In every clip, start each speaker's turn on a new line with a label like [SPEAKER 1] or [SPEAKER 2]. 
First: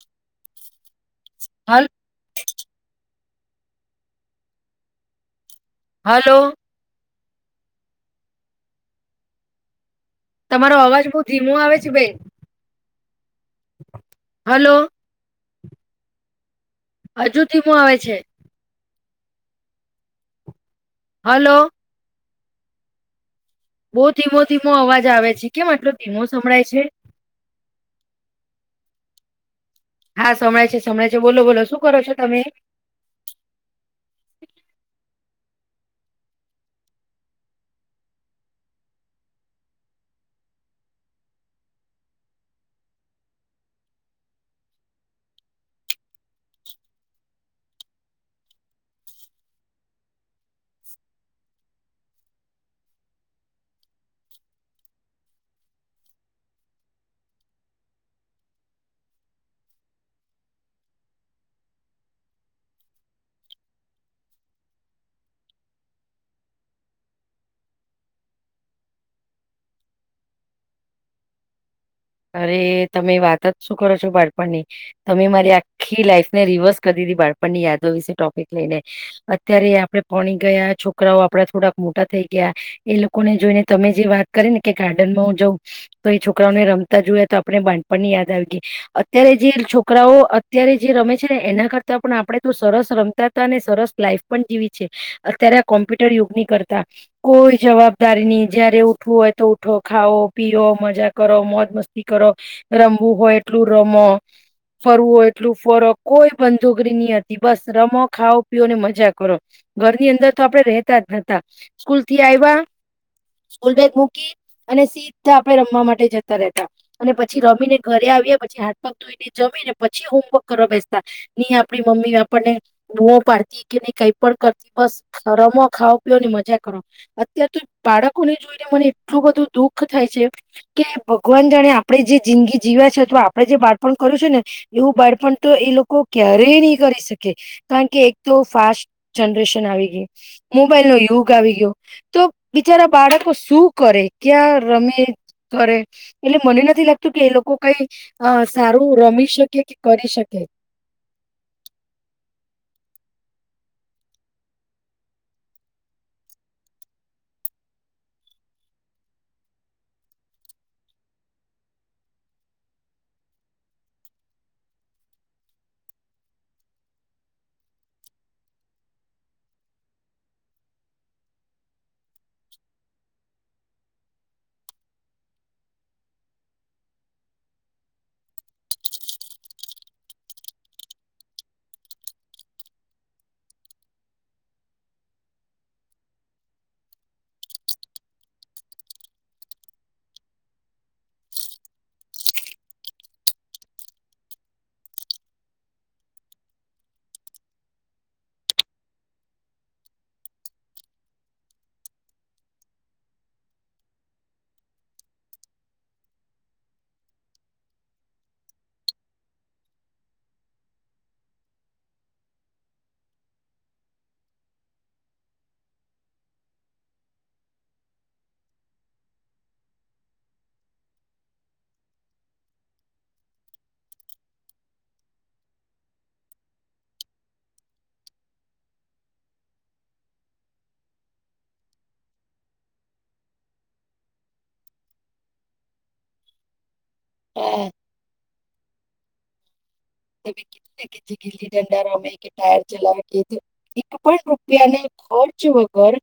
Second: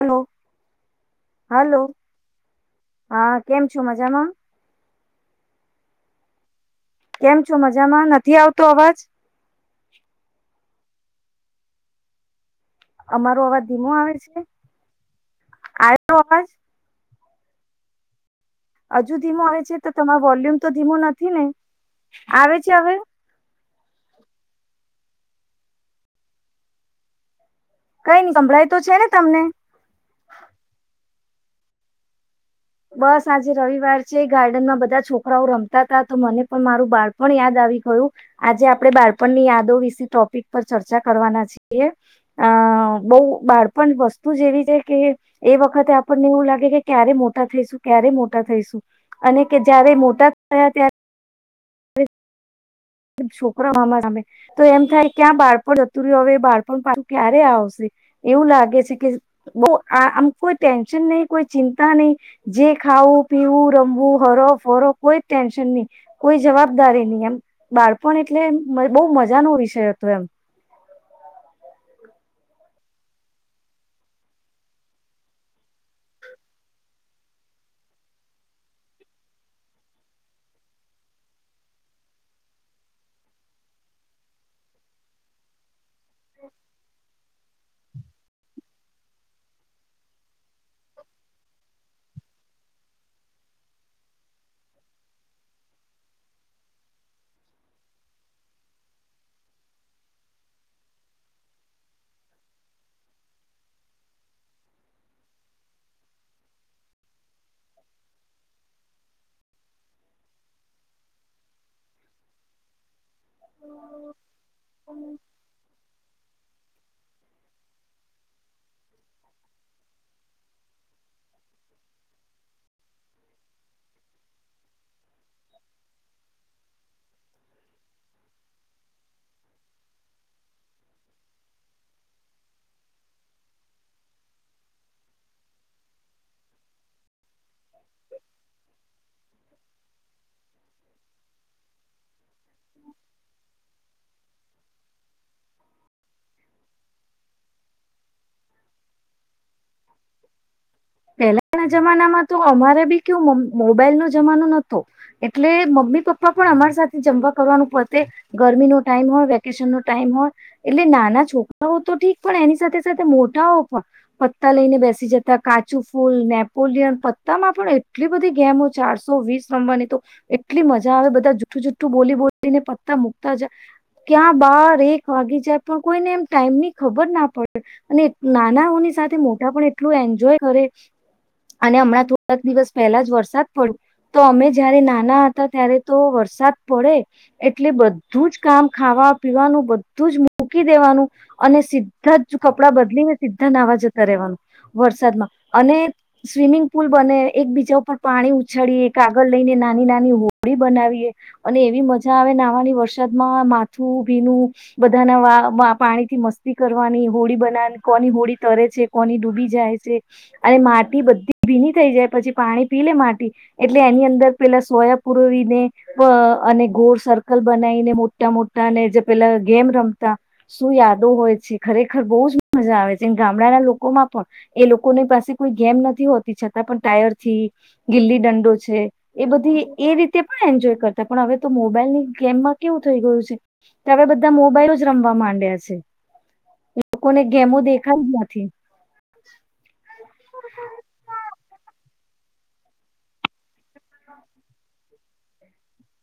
[SPEAKER 1] Hello hello
[SPEAKER 2] hello
[SPEAKER 1] હા કેમ છો મજામાં.
[SPEAKER 2] હલો
[SPEAKER 1] કેમ છો મજામાં નથી આવતો અવાજ
[SPEAKER 2] તમારો અવાજ બહુ ધીમો આવે છે [unintelligible]
[SPEAKER 1] અમારો આવાજ ધીમો આવે છે.
[SPEAKER 2] હલો
[SPEAKER 1] આયો આવાજ-
[SPEAKER 2] હજુ ધીમો આવે છે.
[SPEAKER 1] હજુ ધીમો આવે છે તો તમારે વોલ્યુમ તો ધીમો નથી ને આવે છે હવે.
[SPEAKER 2] બઉ ધીમો ધીમો અવાજ આવે છે કેમ આટલો ધીમો સંભળાય છે,
[SPEAKER 1] કઈ ન કભળાય તો છે ને તમને?
[SPEAKER 2] હા સંભળાય છે સમભળે છે બોલો બોલો શું કરો છો તમે?
[SPEAKER 1] બસ છરાઓ રમતા હતા તો મને પણ મારું બાળપણ યાદ આવી ગયું આજે આપણે બાળપણની યાદો વિશે ટોપિક પર ચર્ચા કરવાના છીએ અ બઉ બાળપણ વસ્તુ જે એવી છે, કે એ વખતે આપણને એવું લાગે કે ક્યારે મોટા થઈશું ક્યારે મોટા થઈશું, અને કે જય્યારે મોટા થયા ત્યારે છોકરા મામા સામે તો એમ થાય ક્યાં બાળપણતું રહ્યું હવે બાળપણ પાછું ક્યારે આવશે, એવું લાગે છે કે બહ આ આમ કોઈ ટેન્શન નહી કોઈ ચિંતા નહી, જે ખાવું પીવું રમવું હરો ફરો કોઈ ટેન્શન નહી કોઈ જવાબદારી નહી એમ બાળપણ એટલે બહુ મજાનો વિષય હતો, એમ
[SPEAKER 2] અરે તમે વાત જ શું કરો છો બાળપણની તમે મારી આખી લાઈફને રિવર્સ કરી દીધી, બાળપણની યાદો વિશે ટોપિક લઈને અત્યારે આપણે પોણી ગયા છોકરાઓ આપડા થોડાક મોટા થઈ ગયા, એ લોકોને જોઈને તમે જે વાત કરી ને કે ગાર્ડનમાં હું જાઉં તો એ છોકરાઓને રમ જોએ તો આપણે બાંધપણની યાદ આવી ગઈ અત્યારે જે છોકરાઓ અત્યારે જે રમે છે ને એના કરતા પણ આપણે તો સરસ રમતા હતા અનેને સરસ લાઈફ પણ જીવી છે, અત્યારે આ કોમ્પ્યુટર યુગની કરતા કોઈ જવાબદારી નની જયારે ઉઠવું હોય તો ઉઠો ખાઓ પીઓ મજા કરો, મોજ મસ્ત કરો રમવું હોય એટલું રમો ફરવું હોય એટલું ફરો કોઈ બંદુગરી નહી હતી, બસ રમો ખાઓ પીઓ ને મજા કરો ઘરની અંદર તો આપડે રેતા જ નતા સ્કૂલ થી આવ્યા સ્કૂલ બેગ મૂકી અને સીધ આપે રમવા માટે જત રહે અને પછી રમીને ઘરે આવએ પછી હાથ પગ ધોઈને જમીને પછી હોમવર્ક કરવા બેસતા નહી, આપણી મમ્મી આપણને બૂઓ પાડતી કે નઈ કઈ પણ કરતી બસ રમો ખાાવ પીઓ મજા કરો, અત્યાર તો બાળકોને જોઈને મને એટલું બધું દુઃખ થાય છે કે ભગવાન જાણે આપણે જે જિંદગી જીવ્યા છેથ આપડણે જે બાળપણ કર્યું છે, ને એવું બાળપણ તો એ લોકો ક્યારેય નહી કરી શકે કારણ કે એક તો ફાસ્ટ જનરેશન આવી ગય મોબાઈલ નો યુગ આવી ગયો તો બિચારા બાળકો શું કરે ક્યાં રમે કરે? એટલે મને નથી લાગતું કે એ લોકો કઈ સારું રમી શકે કે કરી શકે
[SPEAKER 1] પહેલા ના જમાનામાં તો અમારે બી કેવું મોબાઈલ નો જમાનો નતો એટલે મમ્મી પપ્પા પણ અમારા સાથે જમવા કરવાનું પડતે ગરમીનોો ટાઈમ હોય વેકેશન નો ટાઈમ હોય એટલે નાના છોકરાઓ તો ઠીક પણ એની સાથે સાથે મોટાઓ પણ પત્તા લઈને બેસી, જતા કાચું ફૂલ નેપોલિયન પત્તામાં પણ એટલી બધી ગેમો ચારસો વીસ રમવાની તો એટલી મજા આવે, બધા જુઠ્ઠું જુઠ્ઠું બોલી બોલીને પત્તા મૂકતા જાય ક્યાં બાર એક વાગી જાય પણ કોઈને એમ ટાઈમ ની ખબર ના પડે અને નાનાઓની સાથે મોટા પણ એટલું એન્જોય અને હમણાં થોડાક દિવસ પહેલા જ વરસાદ પડ્યો તો અમે જારે નાના હતા ત્યારે તો વરસાદ પડે એટલે બધું જ કામ ખાવા પીવાનું બધું જ મૂકી દેવાનું અને સીધા જ કપડાં બદલીને સીધા નવા જતા રહેવાનું, વરસાદમાં અને સ્વિમિંગ પુલ બને એક બીજા ઉપર પાણી ઉછાળએ કાગળ લઈને નાની નાની હોળી બનાવીએ, અને એવી મજા આવે નાવાની વરસાદમાં માથું ભીનું બધાના પાણી થી મસ્તી કરવાની હોળી બનાવવાની કોની હોળી તરે છે કોની ડૂબી જાય છે, અને માટી બધી ભીની થઈ જાય પછી પાણી પી લે માટી એટલે એની અંદર પેલા સોયા પુરોવીને અને ઘોર સર્કલ બનાવીને મોટા મોટા ને જે પેલા ગેમ રમતા શું યાદો હોય છે, ખરેખર બહુ જ મજા આવે છે ગામડાના લોકોમાં પણ એ લોકો કોની પાસે કોઈ ગેમ નથી હોતી છતાં પણ ટાયર થી ગીલી દંડો છે, એ બધી એ રીતે પણ એન્જોય કરતા પણ હવે તો મોબાઈલ ની ગેમમાં કેવું થઈ ગયું છે, કે હવે બધા મોબાઈલો જ રમવા માંડ્યા છે. લોકોને ગેમું દેખાય જ નથી, [unintelligible]
[SPEAKER 2] ત ગીલી [inaudible] ડારમે કે ટાયર ચલા ગ એક પણ રૂપિયાને ઘર છ હ ઘર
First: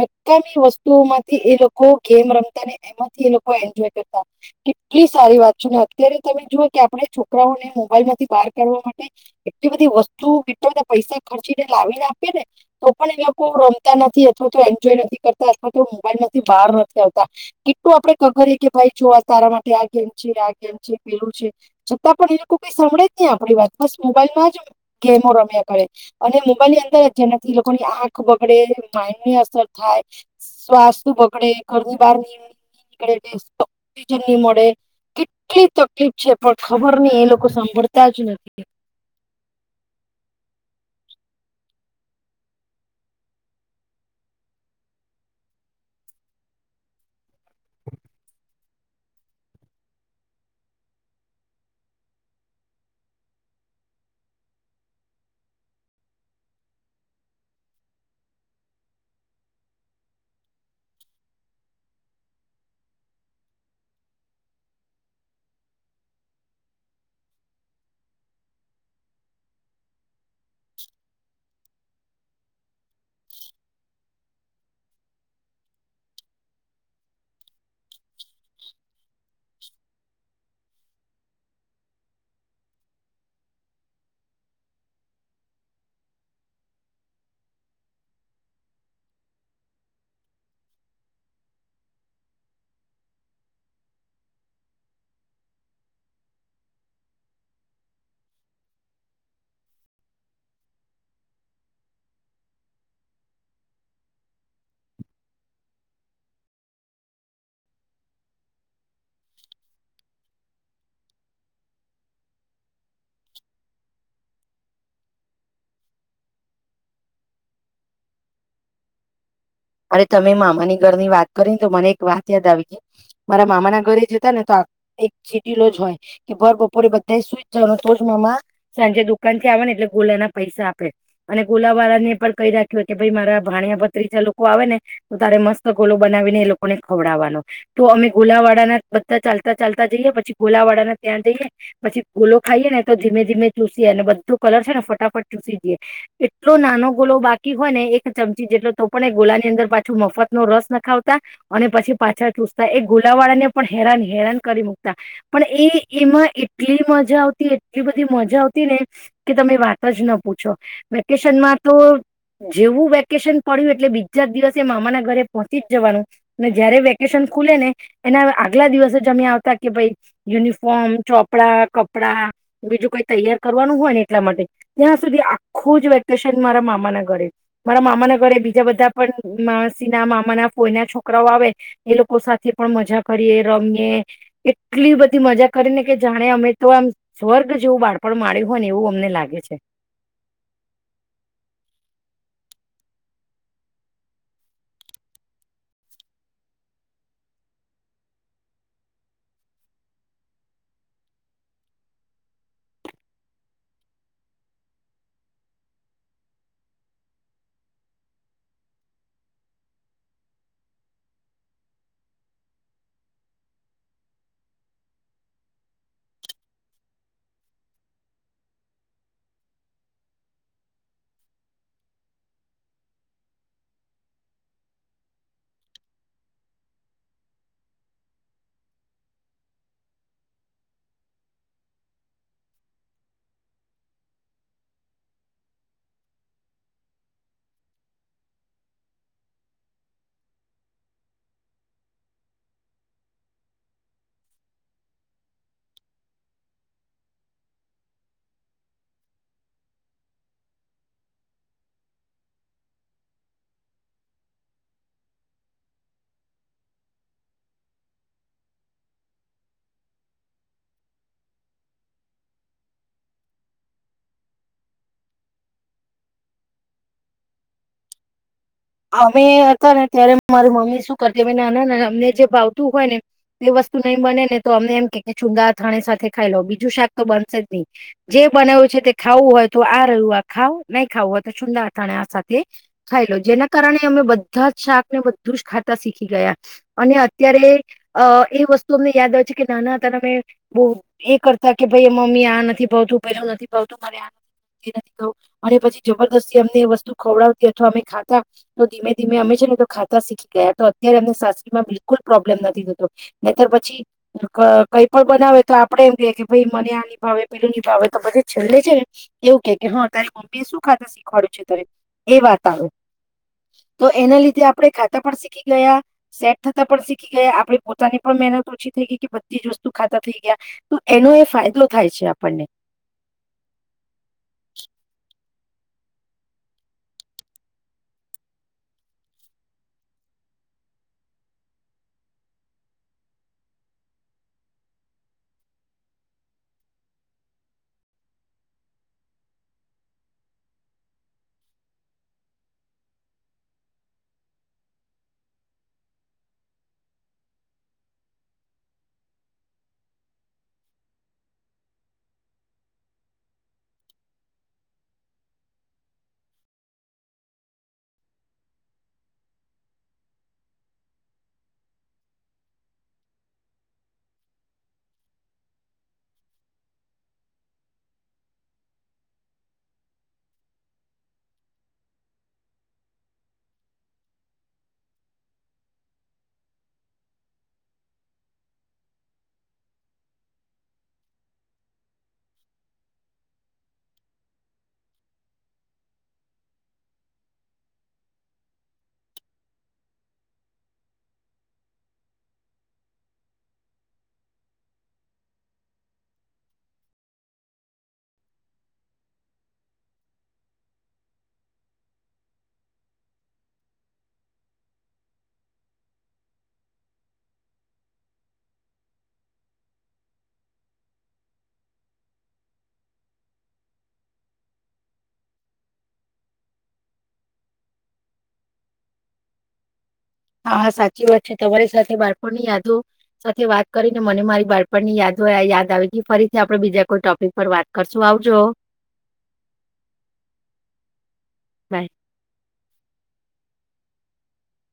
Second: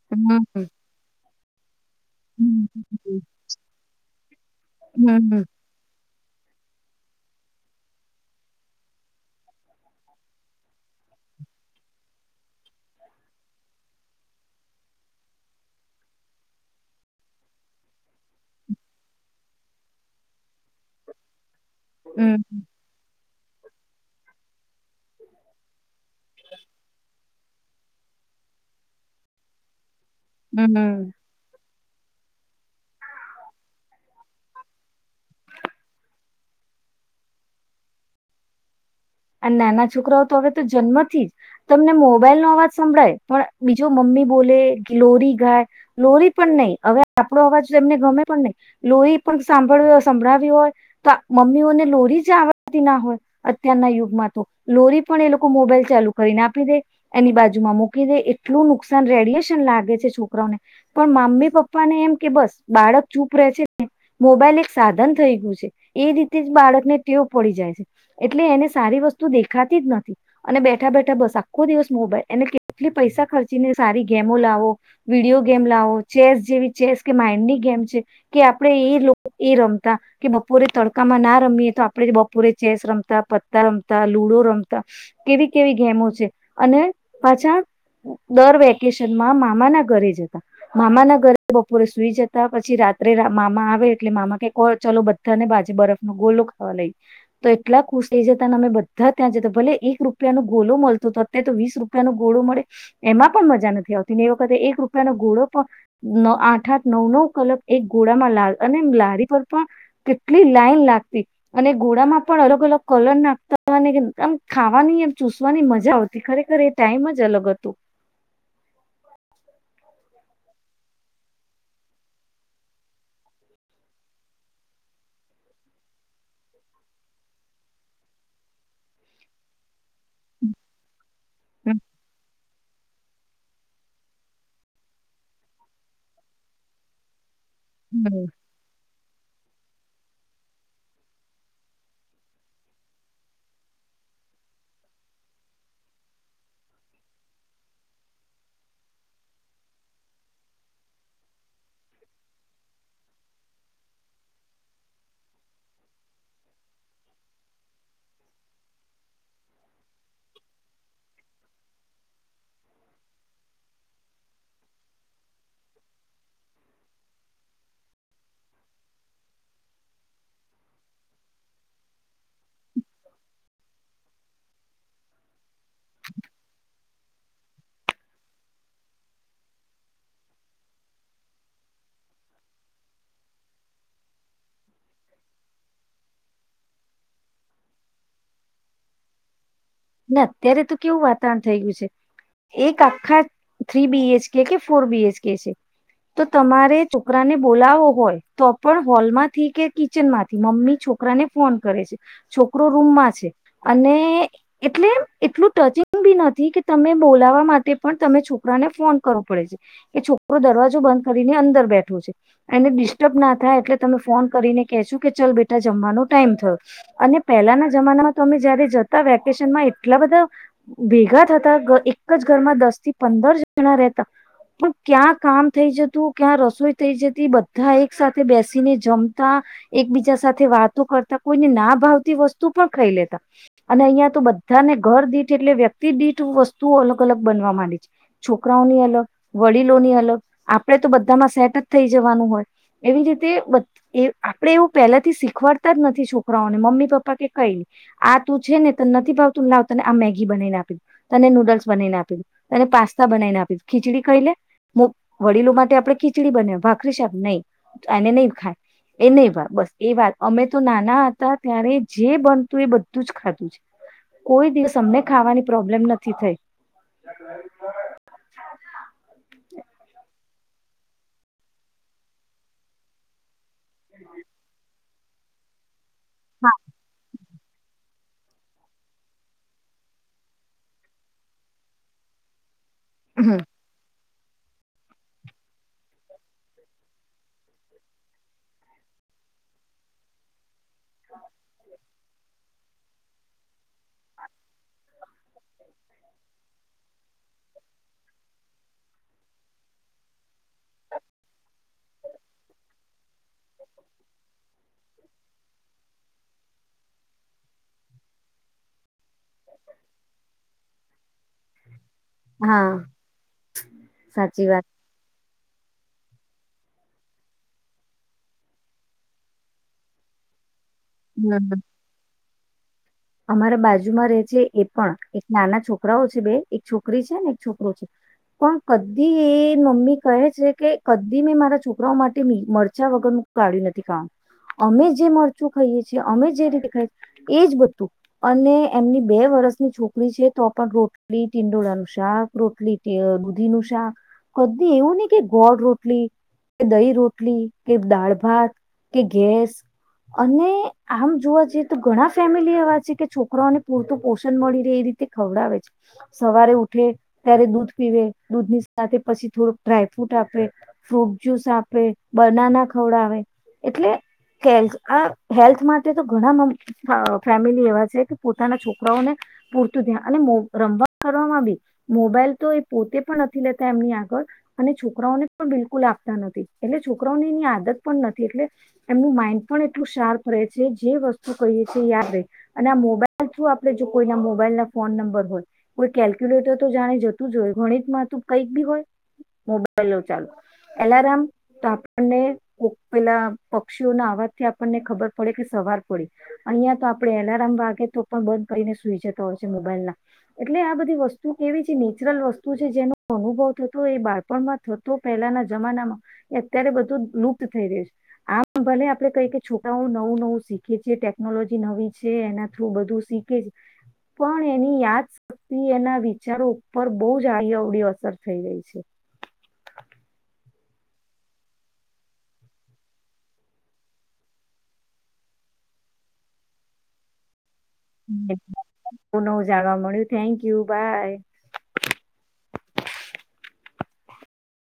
[SPEAKER 2] મુક્કમી
[SPEAKER 1] હમ
[SPEAKER 2] વસ્તુમાં એ લોકો લોકો ગેમ રમતાને
[SPEAKER 1] હમ
[SPEAKER 2] એમાંથી એ લોકો એન્જોય કરતા કેટલી સારી
[SPEAKER 1] હમ
[SPEAKER 2] વાત અત્યારે તમે જુઓ કે આપણે છોકરાઓને મોબાઈલમાંથી બાર કરવા માટે એટલી બધી વસ્તુ કેટલા બધા પૈસા ખર્ચીને લાવીને આપીએ, ને તો પણ એ લોકો રમતા નથી અથવા તો એન્જોય નથી કરતા અથવા તો મોબાઈલ માંથી બહાર નથી, આવતા કેટલું આપડે ખબર કે ભાઈ જો તારા માટે આ ગેમ છે આ ગેમ છે પેલું છે. છતાં પણ એ
[SPEAKER 1] હમ
[SPEAKER 2] લોકો કઈ સાભળે નહી આપડી વાત બસ મોબાઈલ માં જ ગેમો રમ્યા કરે, અને મોબાઈલ ની અંદર જેનાથી લોકોની આંખ બગડે માઈન્ડ ની અસર થાય શ્વાસ
[SPEAKER 1] હમ
[SPEAKER 2] બગડે ઘરની બહાર ની નીકળે, ઓજન ની મળે કેટલી તકલીફ છે, પણ ખબર નહ એ લોકો સાંભળતા ત જ નથી
[SPEAKER 1] નાના છોકરાઓ તો હવે તો જન્મથી જ તમને મોબાઈલ નો અવાજ સંભળાય પણ બીજો મમ્મી બોલે લોરી ગાય લોરી પણ નહી, હવે આપણો અવાજ એમને ગમે પણ નહી લોરી પણ સાંભળ સંભળાવી હોય તો મમ્મીઓને લોરી જ આવડતી ના હોય, અત્યારના યુગ લોરી પણ એ લોકો મોબાઈલ ચાલુ કરીને આપી દે એની બાજુમાં મૂકી દે એટલું નુકસાન રેડિયેશન લાગે છે, છોકરાઓને પણ મમ્મી પપ્પાને એમ કે બસ બાળક ચૂપ રહે છે, મોબાઈલ એક સાધન થઈ ગયું છે એ રીતે જ બાળકને ટેવ પડી જાય છે, એટલે એને સારી વસ્તુ દેખાતી જ નથી અને બેઠા બેઠા બસ આખો દિવસ મોબાઈલ એને કેટલી પૈસા ખર્ચીને સારી ગેમો લાવો વિડીિયો ગેમ લાવો ચેસ જેવી ચેસ કે માઈન્ડની ગેમ છે, કે આપણેે એ એ રમતા કે બપોરે તડકામાં ના રમીએ તો આપણે બપોરે ચેસ રમતા રમતા લુડો રમતા કેવી કેવી ગેમો છે અને પાછા દર વેકેશનમાં મામા ના ઘરે જતા મામાના ઘરે બપોરે સુઈ જતા પછી રાત્રે મામા આવે એટલે મામા કે ચાલો બધાને બાજે બરફ નો ગોલો ખાવા લઈ તો એટલા ખુશ. એ જતા ને અમે બધા ત્યાં જતા ભલે એક રૂપિયાનો ગોલોો મળતો તો અત્યારે તો વીસ રૂપિયાનોો ગોડો મળે એમાં પણ મજા નથી આવતી ને એ વખતે એક રૂપિયાનોો ગોળો પણ આઠ આઠ નવ નવ કલક એક ઘોડામાં લ અને લારી પર પણ કેટલી લાઈન લાગતી અને ઘોડામાં પણ અલગ અલગ. કલર નાખતાની આમ ખાવાની એમ ચૂસવાની મજા આવતી ખરેખર એ ટાઈમ જ અલગ હતો.
[SPEAKER 2] અરે તમે મામાની ઘર ની વાત કરીને તો મને એક વાત યાદ આવી ગઈ મારા મામાના ઘરે જતા ને તો એક ચીટીલો જ હોય કે ભર બપોરે બધાએ સુઈ જ જવાનું તોજ મામા સાંજે દુકાન થી આવે ને એટલે ગોલાના પૈસા આપે. અને ગુલાવાળા ને પણ ક રાખ્યો. કે ભાઈ મારા ભાણયા ભત્રી ચ લોકો. આવે ને તો તારે મસ્ત ગોલો બનાવીને એ લોકોને ખવડાવવાનો. તો અમે
[SPEAKER 1] હમ
[SPEAKER 2] ગોલાવાડા ના બધા ચાલતા. ચાલતા જઈએ પછી ગોલા વાળાને ત્યાં જઈએ પછી ગોલો ખાઈએ ને તો ધીમે ધીમે ચૂસીએ અને બધો કલર છે ને ફટાફટ ચૂસી જઈએ એટલો નાનો ગોલો બાકી હોય ને એક ચમચી જેટલો. પણ એ ગોલાની અંદર પાછો મફત નો રસ ના ખાવતા અને પછી પાછળ ટૂસતા એ ગોલા વાળા ને પણ હેરાન હેરાન કરી મૂકતા પણ એ એમાં એટલી મજા આવતી એટલી બધી મજા આવતી ને કે તમે વાત જ ના પૂછો વેકેશનમાં તો જેવું વેકેશન પડ્યું. એટલે બીજા દિવસે મામાના ઘરે પહોંચી જ જવાનું ને જયારે વેકેશન ખુલે ને એના આગલા દિવસે જ અમે આવતા કે ભાઈ યુનિફોર્મ ચોપડા કપડાં બીજું કોઈ તૈયાર કરવાનું હોય ને એટલા માટે ત્યાં સુધી આખું જ વેકેશન મારા મામાના ઘરે મારા મામાના ઘરે. બ બધા પણ માણસી ના મામા ના કોયના છોકરાઓ આવે એ લોકો સાથે પણ મજા કરીએ રમીએ એટલી બધી મજા કરીને કે જાણે અમે તો આમ સ્વર્ગ જેવું બાળપણ માળ્યું હોય ને એવું અમને લાગે છે.
[SPEAKER 1] ના અત્યારે તો કેવું વાતાવરણ થય ગયું છે એક આખા થ્રી બીએચકે કે ફોર બીએચકે છે તો તમારે છોકરાને બોલાવો હોય તો પણ હોલમાંથી કે કિચન માંથી મમ્મી છોકરાને ફોન કરે છે છોકરો રૂમમાં છે અને. એટલે એટલું ટચિંગ બી નથી કે તમે બોલાવા માટે પણ તમે છોકરાને ફોન કરવો પડે છે કે છોકરો દરવાજો બંધ કરીને અંદર બેઠો છે એને ડિસ્ટર્બ ના થાય એટલે તમે ફોન કરીને કેહ છો કે ચલ બેટા જમવાનો ટાઈમ થયો અને પહેલાના જમાનામાં તમે જયારે જતા વ્ય. એટલા બધા ભેગા થતા એક જ ઘરમાં દસ થી પંદર જણા રહેતા પણ ક્યાં કામ થઈ જતું ક્યાં રસોઈ થઈ જતી બધા એક સાથે બેસીને જમતા એકબીજા સાથે વાતો કરતા કોઈને ના ભાવતી વસ્તુ પણ ખાઈ લેતા અને અહીં. બધાને ઘર દીઠ એટલે વ્યક્તિ દીઠ વસ્તુઓ અલગ અલગ બનવા માંડી છે છોકરાઓની અલગ વડીલોની અલગ આપણે તો બધામાં સેટ જ થઈ જવાનું હોય એવી રીતે આપણેે એવું પહેલાથી શીખવાડતા જ નથી છોકરાઓને મમ્મી પપ્પા કે કઈ આ તું છે ને. નથી ભાવતું ના તને આ મેગી બનાવીને આપી દ તને નૂડલ્સ બનાવીને આપી દું તને પાસ્તા બનાવીને આપી ખીચડી કહી લે વડીલો માટે આપણે ખીચડી બનાવી ભાખરી સાબ નહીં એને નહી ખાય એ નહી ભાવ બસ એ વાત અમે તો નાના હતા ત્યારે જે બનતું એ બધું જ ખાધું છે. કોઈ દિવસ અમને ખાવાની પ્રોબ્લેમ નથી થઈ.
[SPEAKER 2] અમે હતા ને ત્યારે. મારી મમ્મી શું કરતીાઈ ના ના ના અમને જે ભાવતું હોય ને. એ વસ્તુ નઈ બને ને તો અમનેમ કે. ચુંગા થાણે. ખાઈ લો બીજું શાક તો બનશે જ નહી. જે બનાવ્યું છે તે ખાવું હોય તો આ રહ્યું આ ખાવ નહી ખાવું હોય તો સુંદરથાણે આ સાથે. ખાઈ લો
[SPEAKER 1] હમ
[SPEAKER 2] જેને. અમે બધા જ શાક ને બધું જ ખાતા શીખી ગયા અને અત્યારે અ એ વસ્તુ અમને યાદ આવે છે કે નાના હતા અમે બહ એ કરતા કે ભાઈ મમ્મી આ નથી ભાવતું પેલું નથી ભાવતું મારે આ નથી ભતું એ નથી અને પછી જબરદસ્તી અમને એ વસ્તુ ખવડાવતી અથવા અમે ખાતા. તો ધીમે ધીમે અમે છે ને તો ખાતા શીખી ગયા તો અત્યારે એમને સાસ્રીમાં બિલકુલ પ્રોબ્લેમ નથી થતો ને ત્યારે પછી કઈ પણ બનાવે તો આપડે એમ કે કે ભાઈ મને આ ની ભાવે પેલું ની ભાવે તો બધે છેલ્લે છે ને એવું કે હા તારી મમ્મી એ શું ખાતા શીખવાડ્યું છે તારે એ વાત આવો.
[SPEAKER 1] હા
[SPEAKER 2] તો એના લીધે
[SPEAKER 1] સાચી વાત
[SPEAKER 2] આપડે ખાતા પડતા. શીખી ગયા સેટ થતા પણ શીખી ગયા આપડી પોતાની પણ મહેનત ઓછી થઈ ગઈ કે બધી જ વસ્તુ ખાતા થઈ ગયા. તો એનો એ
[SPEAKER 1] હમ
[SPEAKER 2] ફાયદો થાય છે આપ. પંને.
[SPEAKER 1] અમારા બાજુમાં રહે છે એ પણ એક નાના છોકરાઓ છે બે એક છોકરી છે ને એક છોકરો છે પણ કદી એ મમ્મી કહે છે કે કદી મેં મારા છોકરાઓ માટે મરચાં વગર કાઢ્યું નથી કાનું અમે જે મરચું ખાઈએ છીએ અમે જે રીતે ખાઈએીએ એજ બધું. અને એમની બે વર્ષની છોકરી છે તો પણ રોટલી ટિંડોળનું શાક રોટલી દૂધી નું શાક બી એવું નહી કે ગોળ રોટલી કે દહી રોટલી કે દાળ ભાત કે ગેસ અને આમ જોવા જઈએ તો ઘણા ફેમિલી. કે છોકરાઓને પૂરતું પોષણ મળી રહે એ રીતે ખવડાવે છે સવારે ઉઠે ત્યારે દૂધ પીવે દૂધ ની સાથે પછી થોડુંક ડ્રાયફ્રૂટ આપે ફ્રૂટ જ્યુસ આપે બનાના ખવડાવે એટલે કે આ હેલ્થ માટે તો ઘણા. ફેમિલી એવા છે કે પોતાના છોકરાઓને પૂરતું ધ્યાન અને રમવાવામાં બી મોબાઈલ તો એ પોતે પણ નથી લેતા એમની આગળ અને છોકરાઓને પણ બિલકુલ આપતા નથી એટલે છોકરાઓને એની આદત પણ નથી એટલે એમનું માઈન્ડ પણ એટલું શાર્પ રહે છે જે વસ્તુ કહીએ છીએ યાદ. આપ જો કોઈના મોબાઈલ ના ફોન નંબર હોય કોઈ કેલ્ક્યુલેટર તો જાણે જતું જ હોય ગણિતતું કઈક બી હોય મોબાઈલો ચાલુ એલારમ તો આપણને કો પેલા પક્ષીઓ ના અવાજથી આપણને ખબર પડે કે સવાર પડે અહં તો. આપણે એલાર્મ વાગે તો પણ બંધ કરીને સુઈ જતા હોય છે મોબાઈલના એટલે આ બધી વસ્તુ કેવી છે નેચરલ વસ્તુ છે જેનો અનુભવ થતો એ બાળપણમાં થતો પહેલાના જમાનામાં એ અત્યારે બધું લુપ્ત થઈ રહ્યું છે આમ ભલે આપણે કઈ કે છોટાઓ નવું નવું શીખીએ છીએ ટેકનોલોજી નવી. છે એના થ્રુ બધું શીખે છે પણ એની યાદ શક્તિ એના વિચારો ઉપર બહ જ આ અવડીી અસર થઈ રહી છે.
[SPEAKER 2] હા હા સાચી વાત છે તમારી સાથે બાળપણની યાદો સાથે વાત કરીને મને મારી બાળપણ ની યાદો યાદ આવી ગઈ ફરીથી આપડે બીજા કોઈ ટોપિક પર વાત. કરશું
[SPEAKER 1] બ
[SPEAKER 2] આવજો
[SPEAKER 1] નવું જાણવા મળ્યું થેન્કયુ બાય
[SPEAKER 2] બાય